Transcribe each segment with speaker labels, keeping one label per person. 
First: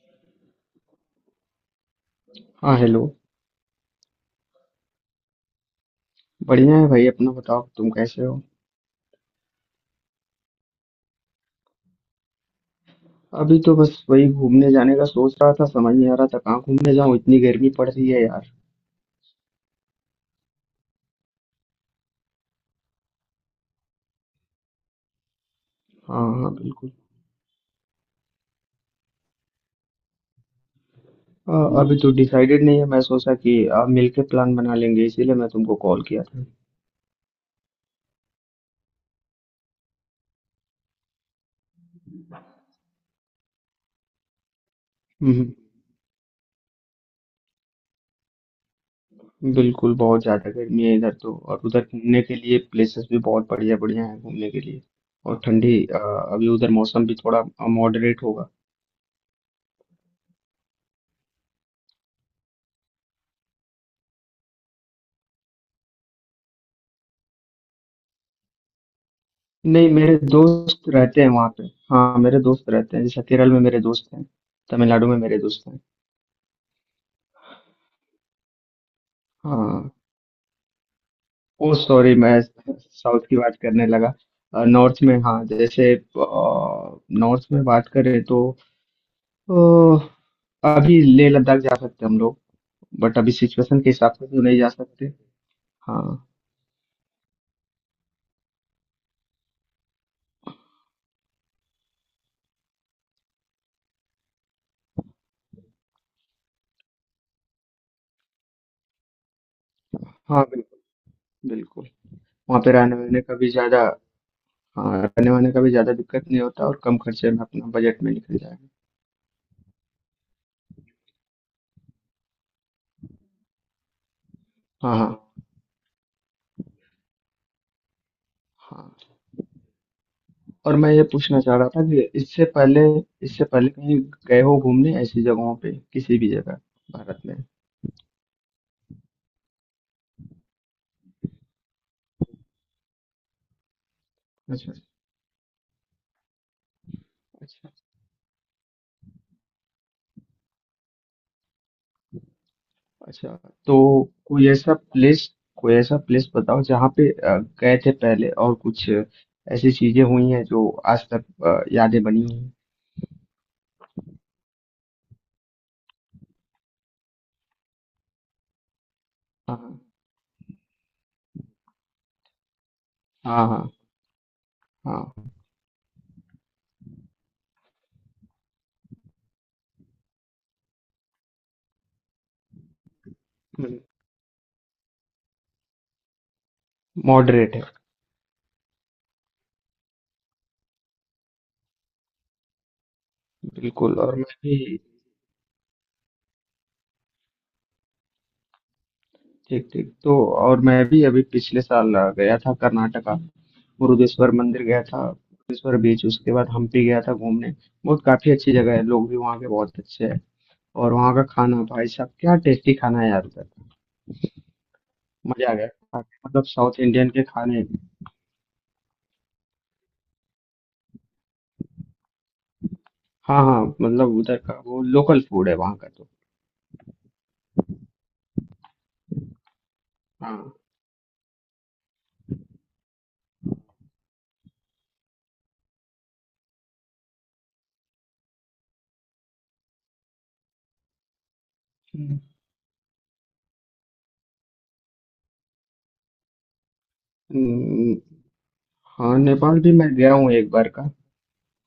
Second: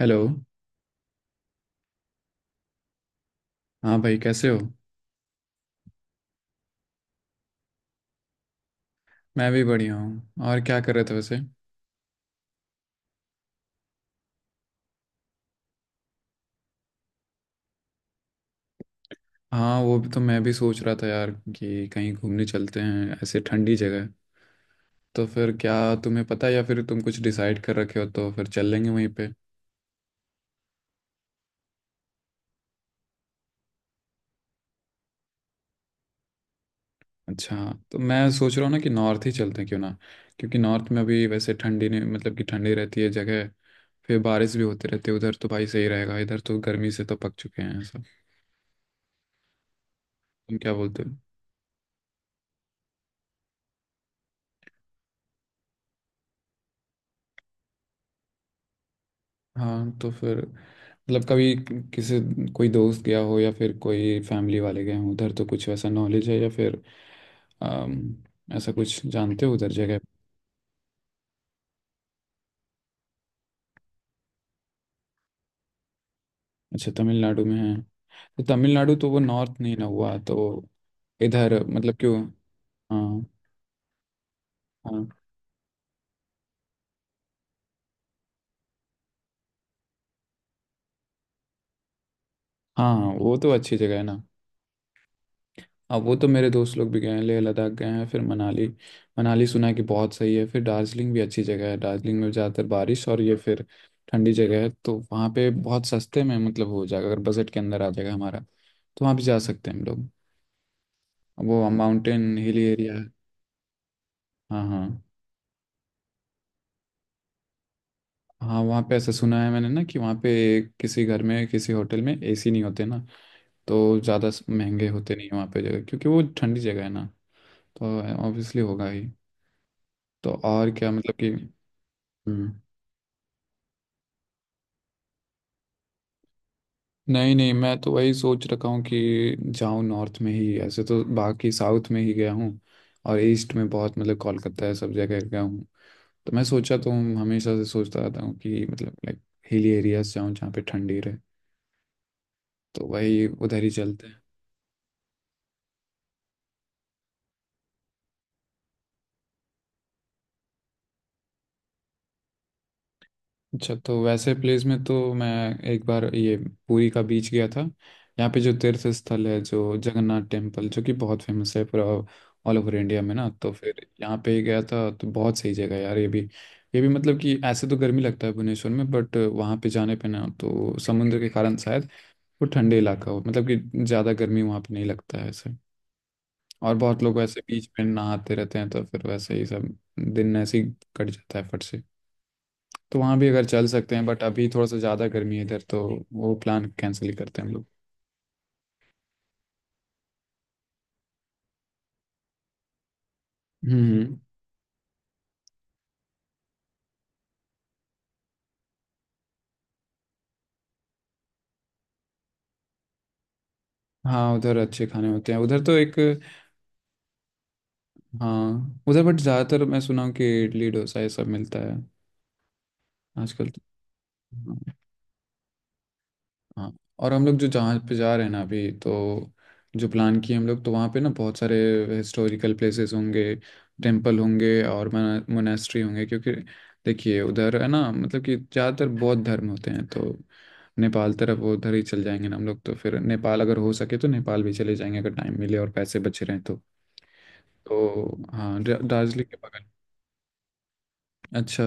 Speaker 1: Hello.
Speaker 2: हाँ, hello.
Speaker 1: हाँ भाई, कैसे हो?
Speaker 2: बढ़िया है भाई, अपना बताओ तुम कैसे हो।
Speaker 1: मैं भी बढ़िया हूँ। और क्या कर रहे थे वैसे?
Speaker 2: अभी तो बस वही घूमने जाने का सोच रहा था, समझ नहीं आ रहा था कहाँ घूमने जाऊँ, इतनी गर्मी पड़ रही है यार।
Speaker 1: हाँ, वो भी तो, मैं भी सोच रहा था यार कि कहीं घूमने चलते हैं, ऐसे ठंडी जगह। तो फिर क्या,
Speaker 2: हाँ
Speaker 1: तुम्हें पता
Speaker 2: हाँ
Speaker 1: है, या फिर
Speaker 2: बिल्कुल।
Speaker 1: तुम कुछ डिसाइड कर रखे हो तो फिर चल लेंगे वहीं पे।
Speaker 2: अ, अभी तो डिसाइडेड नहीं है, मैं सोचा कि आप मिलके प्लान बना लेंगे इसीलिए मैं तुमको कॉल किया था।
Speaker 1: अच्छा। तो मैं सोच रहा हूँ ना कि नॉर्थ ही चलते हैं, क्यों ना? क्योंकि नॉर्थ में अभी वैसे ठंडी नहीं, मतलब कि ठंडी रहती है जगह। फिर बारिश भी होती रहती है उधर, तो
Speaker 2: हम्म,
Speaker 1: भाई सही रहेगा, इधर तो गर्मी से तो पक चुके हैं सब।
Speaker 2: बिल्कुल। बहुत ज़्यादा
Speaker 1: तुम क्या
Speaker 2: गर्मी है
Speaker 1: बोलते हो?
Speaker 2: इधर तो, और उधर घूमने के लिए प्लेसेस भी बहुत बढ़िया बढ़िया हैं घूमने के लिए। और ठंडी अभी उधर मौसम भी थोड़ा मॉडरेट होगा।
Speaker 1: हाँ तो फिर, मतलब कभी किसी कोई दोस्त गया हो या फिर कोई फैमिली वाले गए हों उधर, तो कुछ वैसा नॉलेज है या फिर अम, ऐसा कुछ जानते हो उधर
Speaker 2: नहीं,
Speaker 1: जगह?
Speaker 2: मेरे दोस्त रहते हैं वहाँ पे। हाँ, मेरे दोस्त रहते हैं, जैसे केरल में मेरे दोस्त हैं, तमिलनाडु में मेरे दोस्त हैं।
Speaker 1: अच्छा, तमिलनाडु में है? तो तमिलनाडु तो वो नॉर्थ नहीं ना
Speaker 2: हाँ,
Speaker 1: हुआ तो। इधर
Speaker 2: ओ
Speaker 1: मतलब
Speaker 2: सॉरी,
Speaker 1: क्यों।
Speaker 2: मैं
Speaker 1: हाँ।
Speaker 2: साउथ की बात करने लगा। नॉर्थ
Speaker 1: हाँ।
Speaker 2: में, हाँ, जैसे नॉर्थ में बात करें तो अ, अभी लेह लद्दाख जा सकते हैं हम लोग।
Speaker 1: हाँ हाँ,
Speaker 2: बट अभी
Speaker 1: वो तो अच्छी
Speaker 2: सिचुएशन के
Speaker 1: जगह है
Speaker 2: हिसाब
Speaker 1: ना।
Speaker 2: से तो नहीं जा सकते।
Speaker 1: हाँ,
Speaker 2: हाँ
Speaker 1: वो तो मेरे दोस्त लोग भी गए हैं, लेह लद्दाख गए हैं, फिर मनाली। मनाली सुना है कि बहुत सही है। फिर दार्जिलिंग भी अच्छी जगह है। दार्जिलिंग में ज़्यादातर बारिश और ये। फिर ठंडी जगह है तो वहाँ पे बहुत सस्ते में मतलब हो जाएगा, अगर बजट के अंदर आ जाएगा हमारा तो वहाँ भी जा सकते हैं हम लोग।
Speaker 2: हाँ बिल्कुल।
Speaker 1: वो
Speaker 2: बिल्कुल।
Speaker 1: माउंटेन
Speaker 2: वहाँ
Speaker 1: हिली
Speaker 2: पे
Speaker 1: एरिया
Speaker 2: रहने
Speaker 1: है।
Speaker 2: वहने का भी ज़्यादा,
Speaker 1: हाँ हाँ।
Speaker 2: हाँ, रहने वहने का भी ज़्यादा दिक्कत नहीं होता और कम खर्चे में अपना बजट में निकल
Speaker 1: हाँ,
Speaker 2: जाएगा।
Speaker 1: वहाँ पे ऐसा सुना है मैंने ना कि वहाँ पे किसी घर में, किसी होटल में एसी नहीं होते ना। तो ज़्यादा महंगे
Speaker 2: हाँ
Speaker 1: होते नहीं हैं
Speaker 2: हाँ
Speaker 1: वहाँ पे जगह, क्योंकि वो ठंडी जगह है ना। तो ऑब्वियसली होगा ही।
Speaker 2: हाँ।
Speaker 1: तो और
Speaker 2: और
Speaker 1: क्या
Speaker 2: मैं ये
Speaker 1: मतलब कि।
Speaker 2: पूछना चाह रहा था कि इससे
Speaker 1: हम्म।
Speaker 2: पहले कहीं गए हो घूमने, ऐसी जगहों पे, किसी भी जगह भारत
Speaker 1: नहीं
Speaker 2: में।
Speaker 1: नहीं, मैं तो वही सोच रखा हूँ कि जाऊँ नॉर्थ में ही। ऐसे तो बाकी साउथ में ही गया हूँ, और ईस्ट में बहुत मतलब कोलकाता
Speaker 2: अच्छा,
Speaker 1: है, सब जगह गया हूँ। तो मैं सोचा तो हूँ, हमेशा से
Speaker 2: अच्छा।
Speaker 1: सोचता रहता हूँ कि मतलब लाइक हिली एरियाज जाऊँ जहाँ पे ठंडी रहे। तो वही
Speaker 2: अच्छा,
Speaker 1: उधर ही
Speaker 2: तो
Speaker 1: चलते हैं।
Speaker 2: कोई ऐसा प्लेस, बताओ जहाँ पे गए थे पहले और कुछ ऐसी चीजें हुई हैं जो आज तक यादें बनी हुई हैं।
Speaker 1: अच्छा, तो वैसे प्लेस में तो मैं एक बार ये पुरी का बीच गया था। यहाँ पे जो तीर्थ स्थल है, जो
Speaker 2: हाँ
Speaker 1: जगन्नाथ टेम्पल, जो कि बहुत फेमस है पूरा ऑल ओवर इंडिया में ना,
Speaker 2: हाँ।
Speaker 1: तो
Speaker 2: हाँ
Speaker 1: फिर यहाँ पे गया था। तो
Speaker 2: हाँ।
Speaker 1: बहुत सही जगह है यार ये भी। ये भी मतलब कि ऐसे तो गर्मी लगता है भुवनेश्वर में, बट वहाँ पे जाने पे ना, तो समुद्र के कारण शायद वो ठंडे इलाका हो, मतलब कि ज़्यादा गर्मी वहाँ पे नहीं लगता है ऐसे। और बहुत लोग वैसे
Speaker 2: मॉडरेट है।
Speaker 1: बीच में नहाते रहते हैं तो फिर वैसे ही सब दिन ऐसे ही कट जाता है फट से। तो वहाँ भी अगर चल सकते
Speaker 2: बिल्कुल,
Speaker 1: हैं,
Speaker 2: और
Speaker 1: बट
Speaker 2: मैं
Speaker 1: अभी थोड़ा सा
Speaker 2: भी।
Speaker 1: ज़्यादा गर्मी है इधर तो वो प्लान कैंसिल ही करते हैं हम लोग।
Speaker 2: ठीक ठीक, तो और मैं भी अभी पिछले साल गया था कर्नाटका।
Speaker 1: हम्म।
Speaker 2: मुरुदेश्वर मंदिर गया था, मुरुदेश्वर बीच, उसके बाद हम्पी गया था घूमने। बहुत काफी अच्छी जगह है, लोग भी वहाँ के बहुत अच्छे हैं। और वहाँ का खाना, भाई साहब क्या टेस्टी खाना है यार उधर।
Speaker 1: हाँ, उधर अच्छे खाने होते हैं
Speaker 2: मजा आ
Speaker 1: उधर
Speaker 2: गया
Speaker 1: तो। एक।
Speaker 2: खा के। मतलब साउथ इंडियन के खाने।
Speaker 1: हाँ, उधर बट ज़्यादातर मैं सुना हूँ कि इडली डोसा ये सब मिलता है
Speaker 2: हाँ
Speaker 1: आजकल। तो।
Speaker 2: हाँ, मतलब उधर का वो लोकल फूड है वहाँ का तो।
Speaker 1: हाँ। और हम लोग जो जहाँ पे जा रहे हैं ना अभी तो, जो प्लान किए हम
Speaker 2: हाँ।
Speaker 1: लोग, तो वहाँ पे ना बहुत सारे हिस्टोरिकल प्लेसेस होंगे, टेम्पल होंगे और मोनेस्ट्री होंगे, क्योंकि देखिए उधर है ना, मतलब कि ज़्यादातर बौद्ध धर्म होते हैं। तो नेपाल तरफ वो उधर ही चल
Speaker 2: हम्म।
Speaker 1: जाएंगे ना हम लोग, तो फिर नेपाल अगर हो सके तो नेपाल भी चले जाएंगे, अगर टाइम मिले और पैसे बचे रहें तो।
Speaker 2: हम्म,
Speaker 1: तो हाँ,
Speaker 2: हाँ,
Speaker 1: दार्जिलिंग के
Speaker 2: नेपाल
Speaker 1: बगल।
Speaker 2: भी मैं गया हूँ एक बार का।
Speaker 1: अच्छा।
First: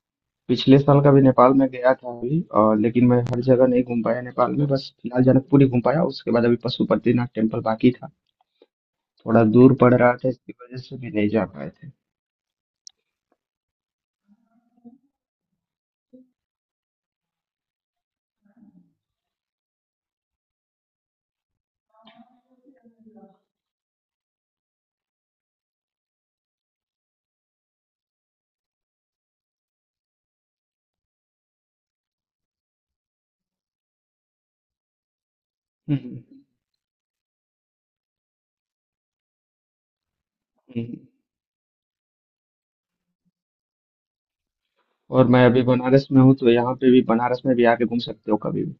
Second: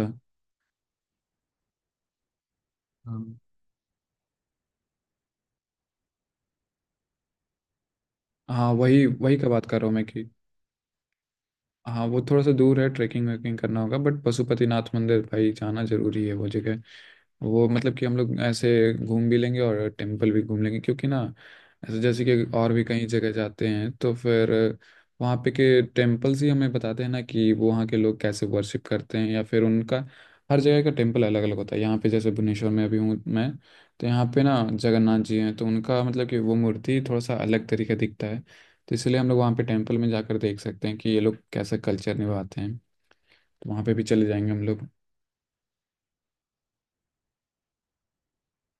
Speaker 2: पिछले साल का भी नेपाल में गया था अभी, और लेकिन मैं
Speaker 1: हाँ
Speaker 2: हर जगह नहीं घूम पाया नेपाल में, बस फिलहाल जनकपुर ही घूम पाया। उसके बाद अभी पशुपतिनाथ टेम्पल बाकी था।
Speaker 1: हाँ, वही वही
Speaker 2: थोड़ा
Speaker 1: का बात
Speaker 2: दूर
Speaker 1: कर रहा
Speaker 2: पड़
Speaker 1: हूँ मैं
Speaker 2: रहा
Speaker 1: कि।
Speaker 2: था, इसकी वजह से भी नहीं जा पाए थे।
Speaker 1: हाँ, वो थोड़ा सा दूर है, ट्रैकिंग वैकिंग करना होगा, बट पशुपतिनाथ मंदिर भाई जाना जरूरी है वो जगह। वो मतलब कि हम लोग ऐसे घूम भी लेंगे और टेम्पल भी घूम लेंगे, क्योंकि ना, ऐसे जैसे कि और भी कई जगह जाते हैं तो फिर वहाँ पे के टेम्पल्स ही हमें बताते हैं ना कि वो वहाँ के लोग कैसे वर्शिप करते हैं या फिर उनका। हर जगह का टेम्पल अलग अलग होता है। यहाँ पे जैसे भुवनेश्वर में अभी हूँ मैं, तो यहाँ पे ना जगन्नाथ जी हैं, तो
Speaker 2: हम्म,
Speaker 1: उनका मतलब कि
Speaker 2: हम्म।
Speaker 1: वो मूर्ति थोड़ा सा अलग तरीके दिखता है। तो इसलिए हम लोग वहाँ पे टेम्पल में जाकर देख सकते
Speaker 2: हम्म।
Speaker 1: हैं कि ये लोग कैसा कल्चर निभाते हैं। तो वहाँ पे भी चले जाएंगे हम लोग।
Speaker 2: और मैं अभी बनारस में हूँ, तो यहाँ पे भी, बनारस में भी आके घूम सकते हो कभी भी।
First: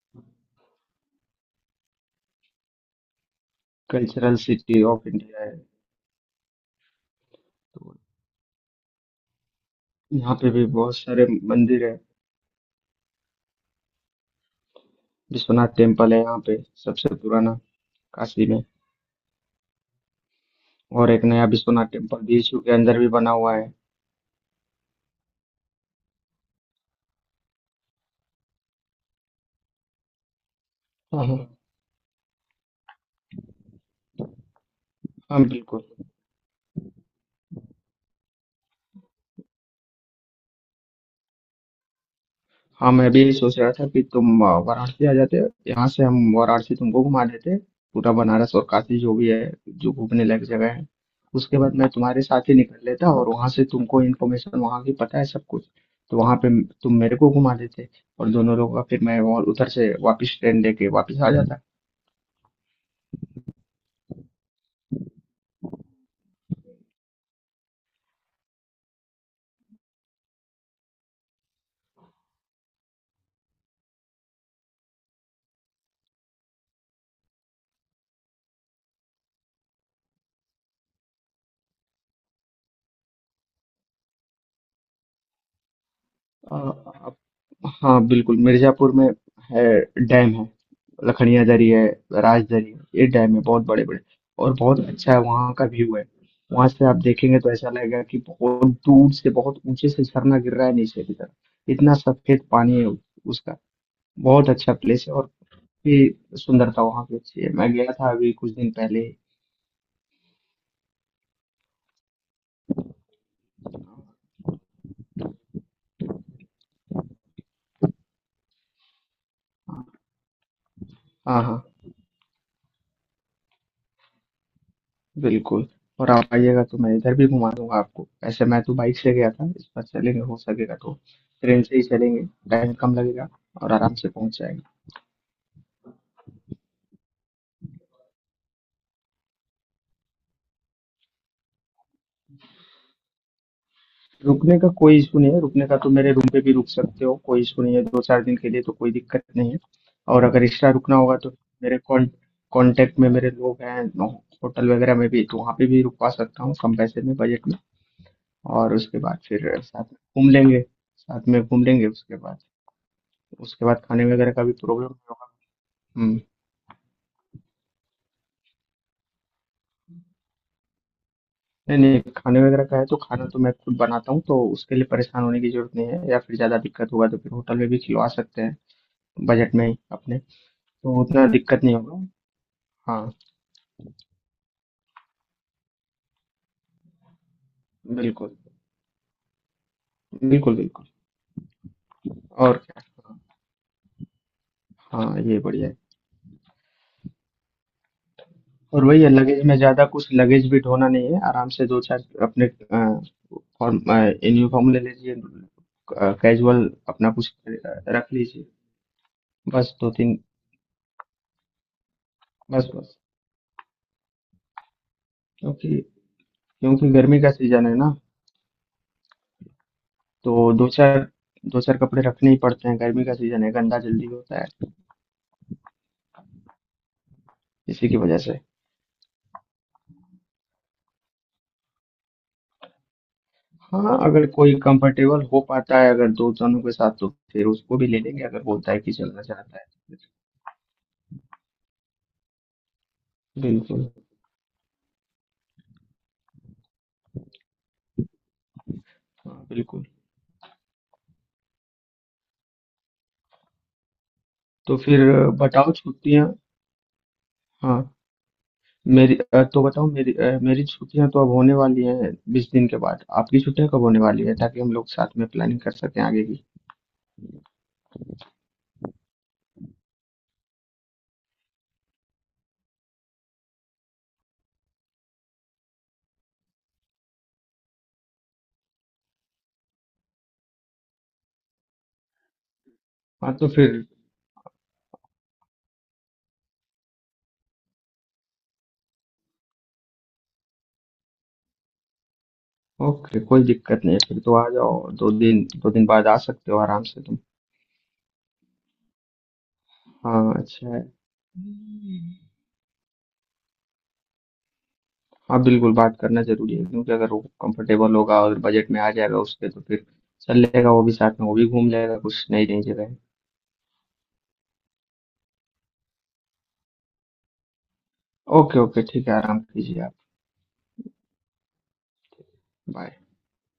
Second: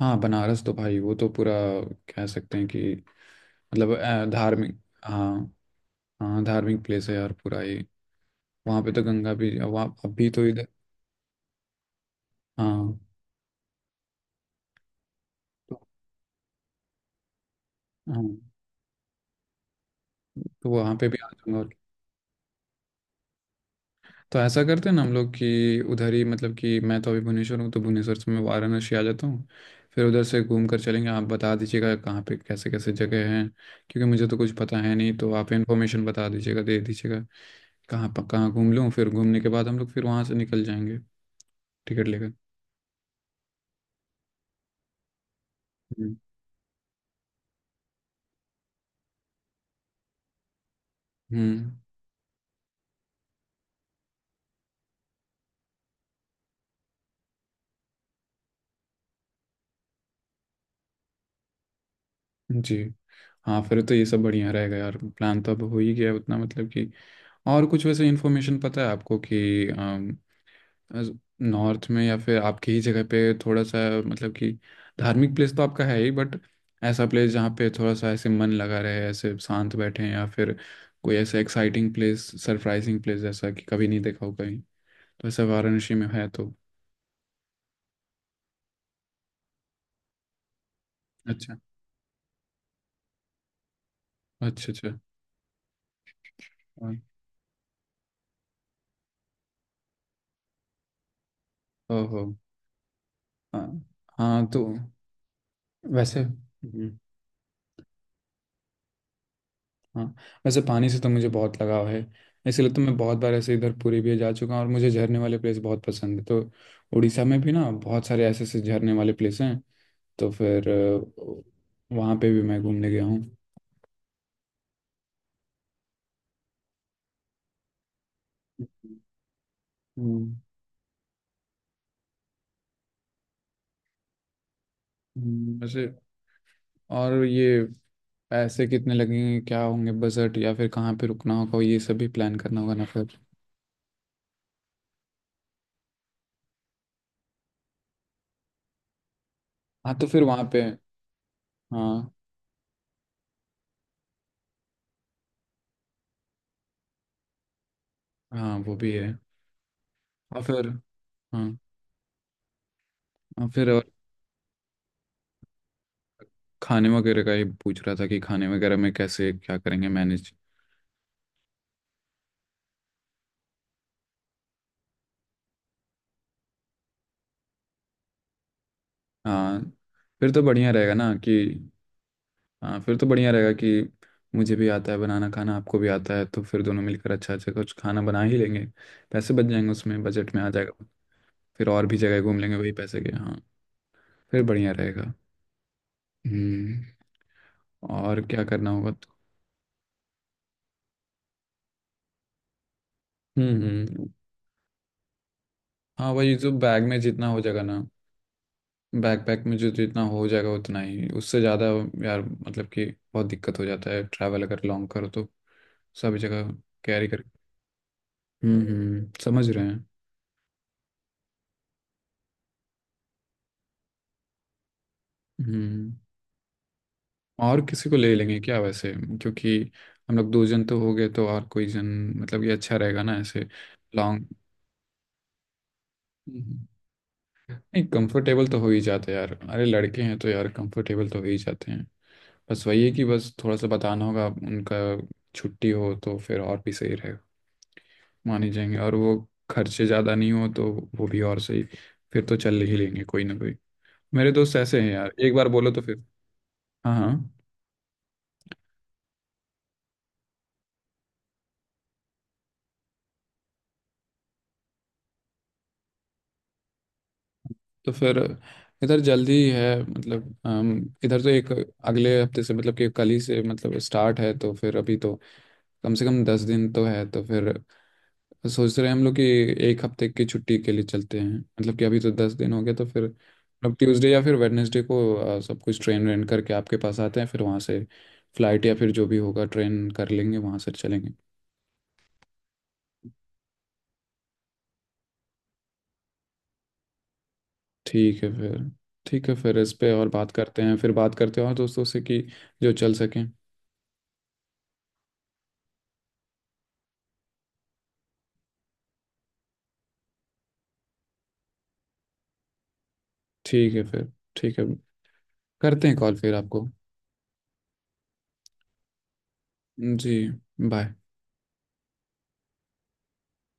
Speaker 1: हाँ, बनारस तो भाई वो तो पूरा कह सकते हैं कि मतलब
Speaker 2: कल्चरल
Speaker 1: धार्मिक।
Speaker 2: सिटी ऑफ
Speaker 1: हाँ।
Speaker 2: इंडिया है।
Speaker 1: हाँ, धार्मिक प्लेस है यार पूरा ये।
Speaker 2: तो
Speaker 1: वहाँ पे तो गंगा भी वहाँ, अभी
Speaker 2: यहाँ
Speaker 1: तो
Speaker 2: पे भी
Speaker 1: इधर।
Speaker 2: बहुत सारे मंदिर है,
Speaker 1: हाँ।
Speaker 2: विश्वनाथ
Speaker 1: तो-
Speaker 2: टेम्पल है यहाँ पे, सबसे पुराना,
Speaker 1: हाँ,
Speaker 2: काशी में।
Speaker 1: तो वहाँ पे
Speaker 2: और
Speaker 1: भी
Speaker 2: एक
Speaker 1: आ
Speaker 2: नया
Speaker 1: जाऊंगा।
Speaker 2: विश्वनाथ टेम्पल बीच के अंदर भी बना हुआ है।
Speaker 1: तो ऐसा करते हैं ना हम लोग कि उधर ही, मतलब कि मैं तो अभी भुवनेश्वर हूँ तो भुवनेश्वर से मैं वाराणसी आ जाता हूँ। फिर उधर से घूम कर चलेंगे, आप
Speaker 2: हाँ
Speaker 1: बता
Speaker 2: हाँ।
Speaker 1: दीजिएगा कहाँ पे कैसे कैसे जगह हैं, क्योंकि मुझे तो कुछ पता है नहीं, तो
Speaker 2: हाँ,
Speaker 1: आप
Speaker 2: बिल्कुल।
Speaker 1: इन्फॉर्मेशन बता दीजिएगा, दे दीजिएगा कहाँ पर कहाँ घूम लूँ। फिर घूमने के बाद हम लोग फिर वहाँ से निकल जाएंगे, टिकट लेकर।
Speaker 2: हाँ मैं भी यही सोच रहा था कि तुम वाराणसी आ जाते। यहाँ से
Speaker 1: हम्म।
Speaker 2: हम वाराणसी तुमको घुमा देते, पूरा बनारस और काशी, जो भी है, जो घूमने लायक जगह है। उसके बाद
Speaker 1: हम्म,
Speaker 2: मैं तुम्हारे साथ ही निकल लेता, और वहाँ से तुमको इन्फॉर्मेशन वहाँ की पता है सब कुछ, तो वहाँ पे तुम मेरे को घुमा देते, और दोनों लोग का फिर। मैं और उधर से वापस ट्रेन लेके वापस आ
Speaker 1: जी। हाँ, फिर तो ये सब बढ़िया रहेगा यार, प्लान तो अब हो ही गया उतना मतलब कि। और कुछ वैसे इन्फॉर्मेशन पता है आपको कि नॉर्थ में या फिर आपकी ही जगह पे थोड़ा सा, मतलब कि धार्मिक प्लेस तो आपका है ही, बट ऐसा प्लेस जहाँ पे थोड़ा सा ऐसे मन लगा रहे, ऐसे शांत बैठे हैं, या फिर कोई ऐसा एक्साइटिंग प्लेस, सरप्राइजिंग प्लेस जैसा कि कभी नहीं देखा हो कहीं, तो ऐसा वाराणसी में है तो।
Speaker 2: जाता। हाँ बिल्कुल, मिर्जापुर में है। डैम है, लखनिया
Speaker 1: अच्छा।
Speaker 2: दरी है, राजदरी है, ये डैम है, बहुत बड़े बड़े। और
Speaker 1: अच्छा
Speaker 2: बहुत
Speaker 1: अच्छा।
Speaker 2: अच्छा है वहाँ का व्यू है। वहां से आप
Speaker 1: हाँ।
Speaker 2: देखेंगे तो ऐसा लगेगा कि बहुत दूर से बहुत ऊंचे से झरना गिर रहा है नीचे की तरफ। इतना
Speaker 1: ओहो।
Speaker 2: सफेद पानी है उसका।
Speaker 1: हाँ। हाँ
Speaker 2: बहुत
Speaker 1: तो
Speaker 2: अच्छा प्लेस है, और भी
Speaker 1: वैसे।
Speaker 2: सुंदरता वहाँ की अच्छी है, मैं गया था अभी कुछ दिन पहले ही।
Speaker 1: हाँ। वैसे पानी से तो मुझे बहुत लगाव है, इसलिए तो मैं बहुत बार ऐसे इधर पुरी भी जा चुका हूँ, और मुझे झरने वाले प्लेस बहुत पसंद है, तो उड़ीसा में भी ना बहुत सारे ऐसे ऐसे झरने वाले प्लेस हैं,
Speaker 2: हाँ
Speaker 1: तो फिर
Speaker 2: हाँ हाँ।
Speaker 1: वहाँ पे भी मैं घूमने गया हूँ।
Speaker 2: बिल्कुल, और आप आइएगा तो मैं इधर भी घुमा दूँगा आपको। वैसे मैं तो बाइक से गया था, इस बार चलेंगे
Speaker 1: हम्म।
Speaker 2: हो सकेगा तो ट्रेन से ही चलेंगे, टाइम कम लगेगा और आराम से पहुँच जाएँगे।
Speaker 1: वैसे और ये पैसे कितने लगेंगे, क्या होंगे बजट, या फिर कहाँ पे रुकना होगा, ये सब भी प्लान करना होगा ना फिर।
Speaker 2: रुकने का कोई इश्यू नहीं है, रुकने का तो मेरे रूम पे भी रुक सकते हो, कोई इश्यू नहीं है, 2-4 दिन के लिए तो कोई दिक्कत नहीं है।
Speaker 1: हाँ, तो फिर
Speaker 2: और अगर
Speaker 1: वहाँ पे।
Speaker 2: एक्स्ट्रा रुकना होगा तो मेरे
Speaker 1: हाँ
Speaker 2: कॉन्टैक्ट में मेरे लोग हैं, नो होटल वगैरह में भी, तो वहाँ पे भी रुकवा सकता हूँ कम पैसे में, बजट में।
Speaker 1: हाँ, वो
Speaker 2: और
Speaker 1: भी
Speaker 2: उसके
Speaker 1: है।
Speaker 2: बाद फिर घूम
Speaker 1: और
Speaker 2: लेंगे
Speaker 1: फिर।
Speaker 2: साथ में
Speaker 1: हाँ।
Speaker 2: घूम लेंगे। उसके बाद
Speaker 1: और फिर और।
Speaker 2: खाने वगैरह का भी प्रॉब्लम नहीं होगा। हुँ।
Speaker 1: खाने वगैरह का ही पूछ रहा था कि खाने वगैरह में कैसे क्या करेंगे मैनेज।
Speaker 2: नहीं नहीं, खाने वगैरह का है तो खाना तो मैं खुद बनाता हूँ, तो उसके लिए परेशान होने की जरूरत नहीं है, या फिर ज़्यादा दिक्कत होगा तो फिर होटल में भी खिलवा सकते हैं बजट
Speaker 1: हाँ
Speaker 2: में ही अपने।
Speaker 1: फिर तो बढ़िया रहेगा
Speaker 2: तो
Speaker 1: ना
Speaker 2: उतना
Speaker 1: कि।
Speaker 2: दिक्कत नहीं होगा।
Speaker 1: हाँ, फिर
Speaker 2: हाँ
Speaker 1: तो बढ़िया रहेगा कि मुझे भी आता है बनाना खाना, आपको भी आता है, तो फिर दोनों मिलकर अच्छा अच्छा कुछ खाना बना ही
Speaker 2: बिल्कुल।
Speaker 1: लेंगे। पैसे बच जाएंगे, उसमें बजट में आ
Speaker 2: बिल्कुल
Speaker 1: जाएगा।
Speaker 2: बिल्कुल।
Speaker 1: फिर और भी जगह घूम
Speaker 2: और
Speaker 1: लेंगे वही
Speaker 2: क्या।
Speaker 1: पैसे के। हाँ, फिर बढ़िया रहेगा।
Speaker 2: हाँ ये बढ़िया है।
Speaker 1: हम्म। और क्या करना
Speaker 2: और
Speaker 1: होगा
Speaker 2: वही है,
Speaker 1: तो।
Speaker 2: लगेज में ज़्यादा कुछ लगेज भी ढोना नहीं है, आराम से दो चार अपने फॉर्म
Speaker 1: हम्म।
Speaker 2: यूनिफॉर्म ले लीजिए,
Speaker 1: हाँ, वही जो
Speaker 2: कैजुअल
Speaker 1: बैग में
Speaker 2: अपना
Speaker 1: जितना
Speaker 2: कुछ
Speaker 1: हो जाएगा ना।
Speaker 2: रख लीजिए।
Speaker 1: बैकपैक में जो
Speaker 2: बस दो
Speaker 1: जितना
Speaker 2: तीन,
Speaker 1: हो जाएगा उतना ही, उससे ज़्यादा यार मतलब
Speaker 2: बस
Speaker 1: कि
Speaker 2: बस,
Speaker 1: बहुत दिक्कत हो जाता है ट्रैवल अगर लॉन्ग करो तो।
Speaker 2: क्योंकि
Speaker 1: सब जगह
Speaker 2: क्योंकि
Speaker 1: कैरी
Speaker 2: गर्मी
Speaker 1: कर।
Speaker 2: का सीजन है ना,
Speaker 1: हम्म, समझ रहे हैं।
Speaker 2: तो दो चार कपड़े रखने ही पड़ते हैं, गर्मी का सीजन है, गंदा जल्दी होता है
Speaker 1: हम्म और
Speaker 2: इसी
Speaker 1: किसी को
Speaker 2: की
Speaker 1: ले
Speaker 2: वजह
Speaker 1: लेंगे
Speaker 2: से।
Speaker 1: क्या वैसे, क्योंकि हम लोग दो जन तो हो गए, तो और कोई जन, मतलब ये अच्छा रहेगा ना ऐसे।
Speaker 2: हाँ, अगर
Speaker 1: लॉन्ग।
Speaker 2: कोई कंफर्टेबल हो पाता है अगर दो
Speaker 1: नहीं,
Speaker 2: जनों के साथ, तो फिर उसको भी ले लेंगे, अगर
Speaker 1: कंफर्टेबल तो हो
Speaker 2: बोलता है
Speaker 1: ही
Speaker 2: कि
Speaker 1: जाते हैं
Speaker 2: चलना
Speaker 1: यार,
Speaker 2: चाहता
Speaker 1: अरे
Speaker 2: है तो
Speaker 1: लड़के
Speaker 2: फिर।
Speaker 1: हैं तो यार कंफर्टेबल तो हो ही जाते हैं। बस वही है कि बस थोड़ा सा
Speaker 2: बिल्कुल।
Speaker 1: बताना होगा उनका छुट्टी हो, तो फिर और भी सही रहेगा, मानी जाएंगे, और वो
Speaker 2: हाँ बिल्कुल।
Speaker 1: खर्चे ज़्यादा नहीं हो तो वो भी और सही। फिर तो चल ही लेंगे कोई ना कोई, मेरे दोस्त
Speaker 2: तो
Speaker 1: ऐसे हैं
Speaker 2: फिर
Speaker 1: यार, एक बार बोलो
Speaker 2: बताओ
Speaker 1: तो फिर।
Speaker 2: छुट्टियां।
Speaker 1: हाँ हाँ।
Speaker 2: हाँ तो बताओ मेरी छुट्टियां तो अब होने वाली हैं 20 दिन के बाद, आपकी छुट्टियां कब होने वाली है ताकि हम लोग साथ में प्लानिंग कर सकें आगे की।
Speaker 1: तो फिर इधर जल्दी है, मतलब इधर तो एक अगले हफ्ते से, मतलब कि कल ही से मतलब स्टार्ट है, तो फिर अभी तो कम से कम 10 दिन तो है, तो फिर सोच रहे हैं हम लोग कि एक हफ्ते की छुट्टी के लिए चलते हैं, मतलब कि अभी तो 10 दिन हो गया, तो फिर
Speaker 2: हाँ तो
Speaker 1: अब
Speaker 2: फिर,
Speaker 1: ट्यूसडे या फिर वेडनेसडे को सब कुछ ट्रेन रेंट करके आपके पास आते हैं, फिर वहाँ से फ्लाइट या फिर जो भी होगा ट्रेन कर लेंगे, वहाँ से चलेंगे।
Speaker 2: ओके, कोई दिक्कत नहीं है, फिर तो आ जाओ, दो दिन बाद आ सकते हो आराम से।
Speaker 1: ठीक है फिर। ठीक है फिर, इस पे और बात
Speaker 2: हाँ
Speaker 1: करते
Speaker 2: अच्छा
Speaker 1: हैं,
Speaker 2: है।
Speaker 1: फिर बात करते हैं और दोस्तों से
Speaker 2: हम्म।
Speaker 1: कि जो चल सकें।
Speaker 2: हाँ बिल्कुल, बात करना जरूरी है क्योंकि अगर वो कंफर्टेबल होगा और बजट में आ जाएगा उसके तो फिर चल लेगा वो भी साथ में, वो भी घूम लेगा कुछ नई नई जगह।
Speaker 1: ठीक है फिर। ठीक है, करते हैं कॉल फिर आपको।
Speaker 2: ओके, ओके, ठीक है, आराम कीजिए आप।
Speaker 1: जी। बाय।
Speaker 2: बाय।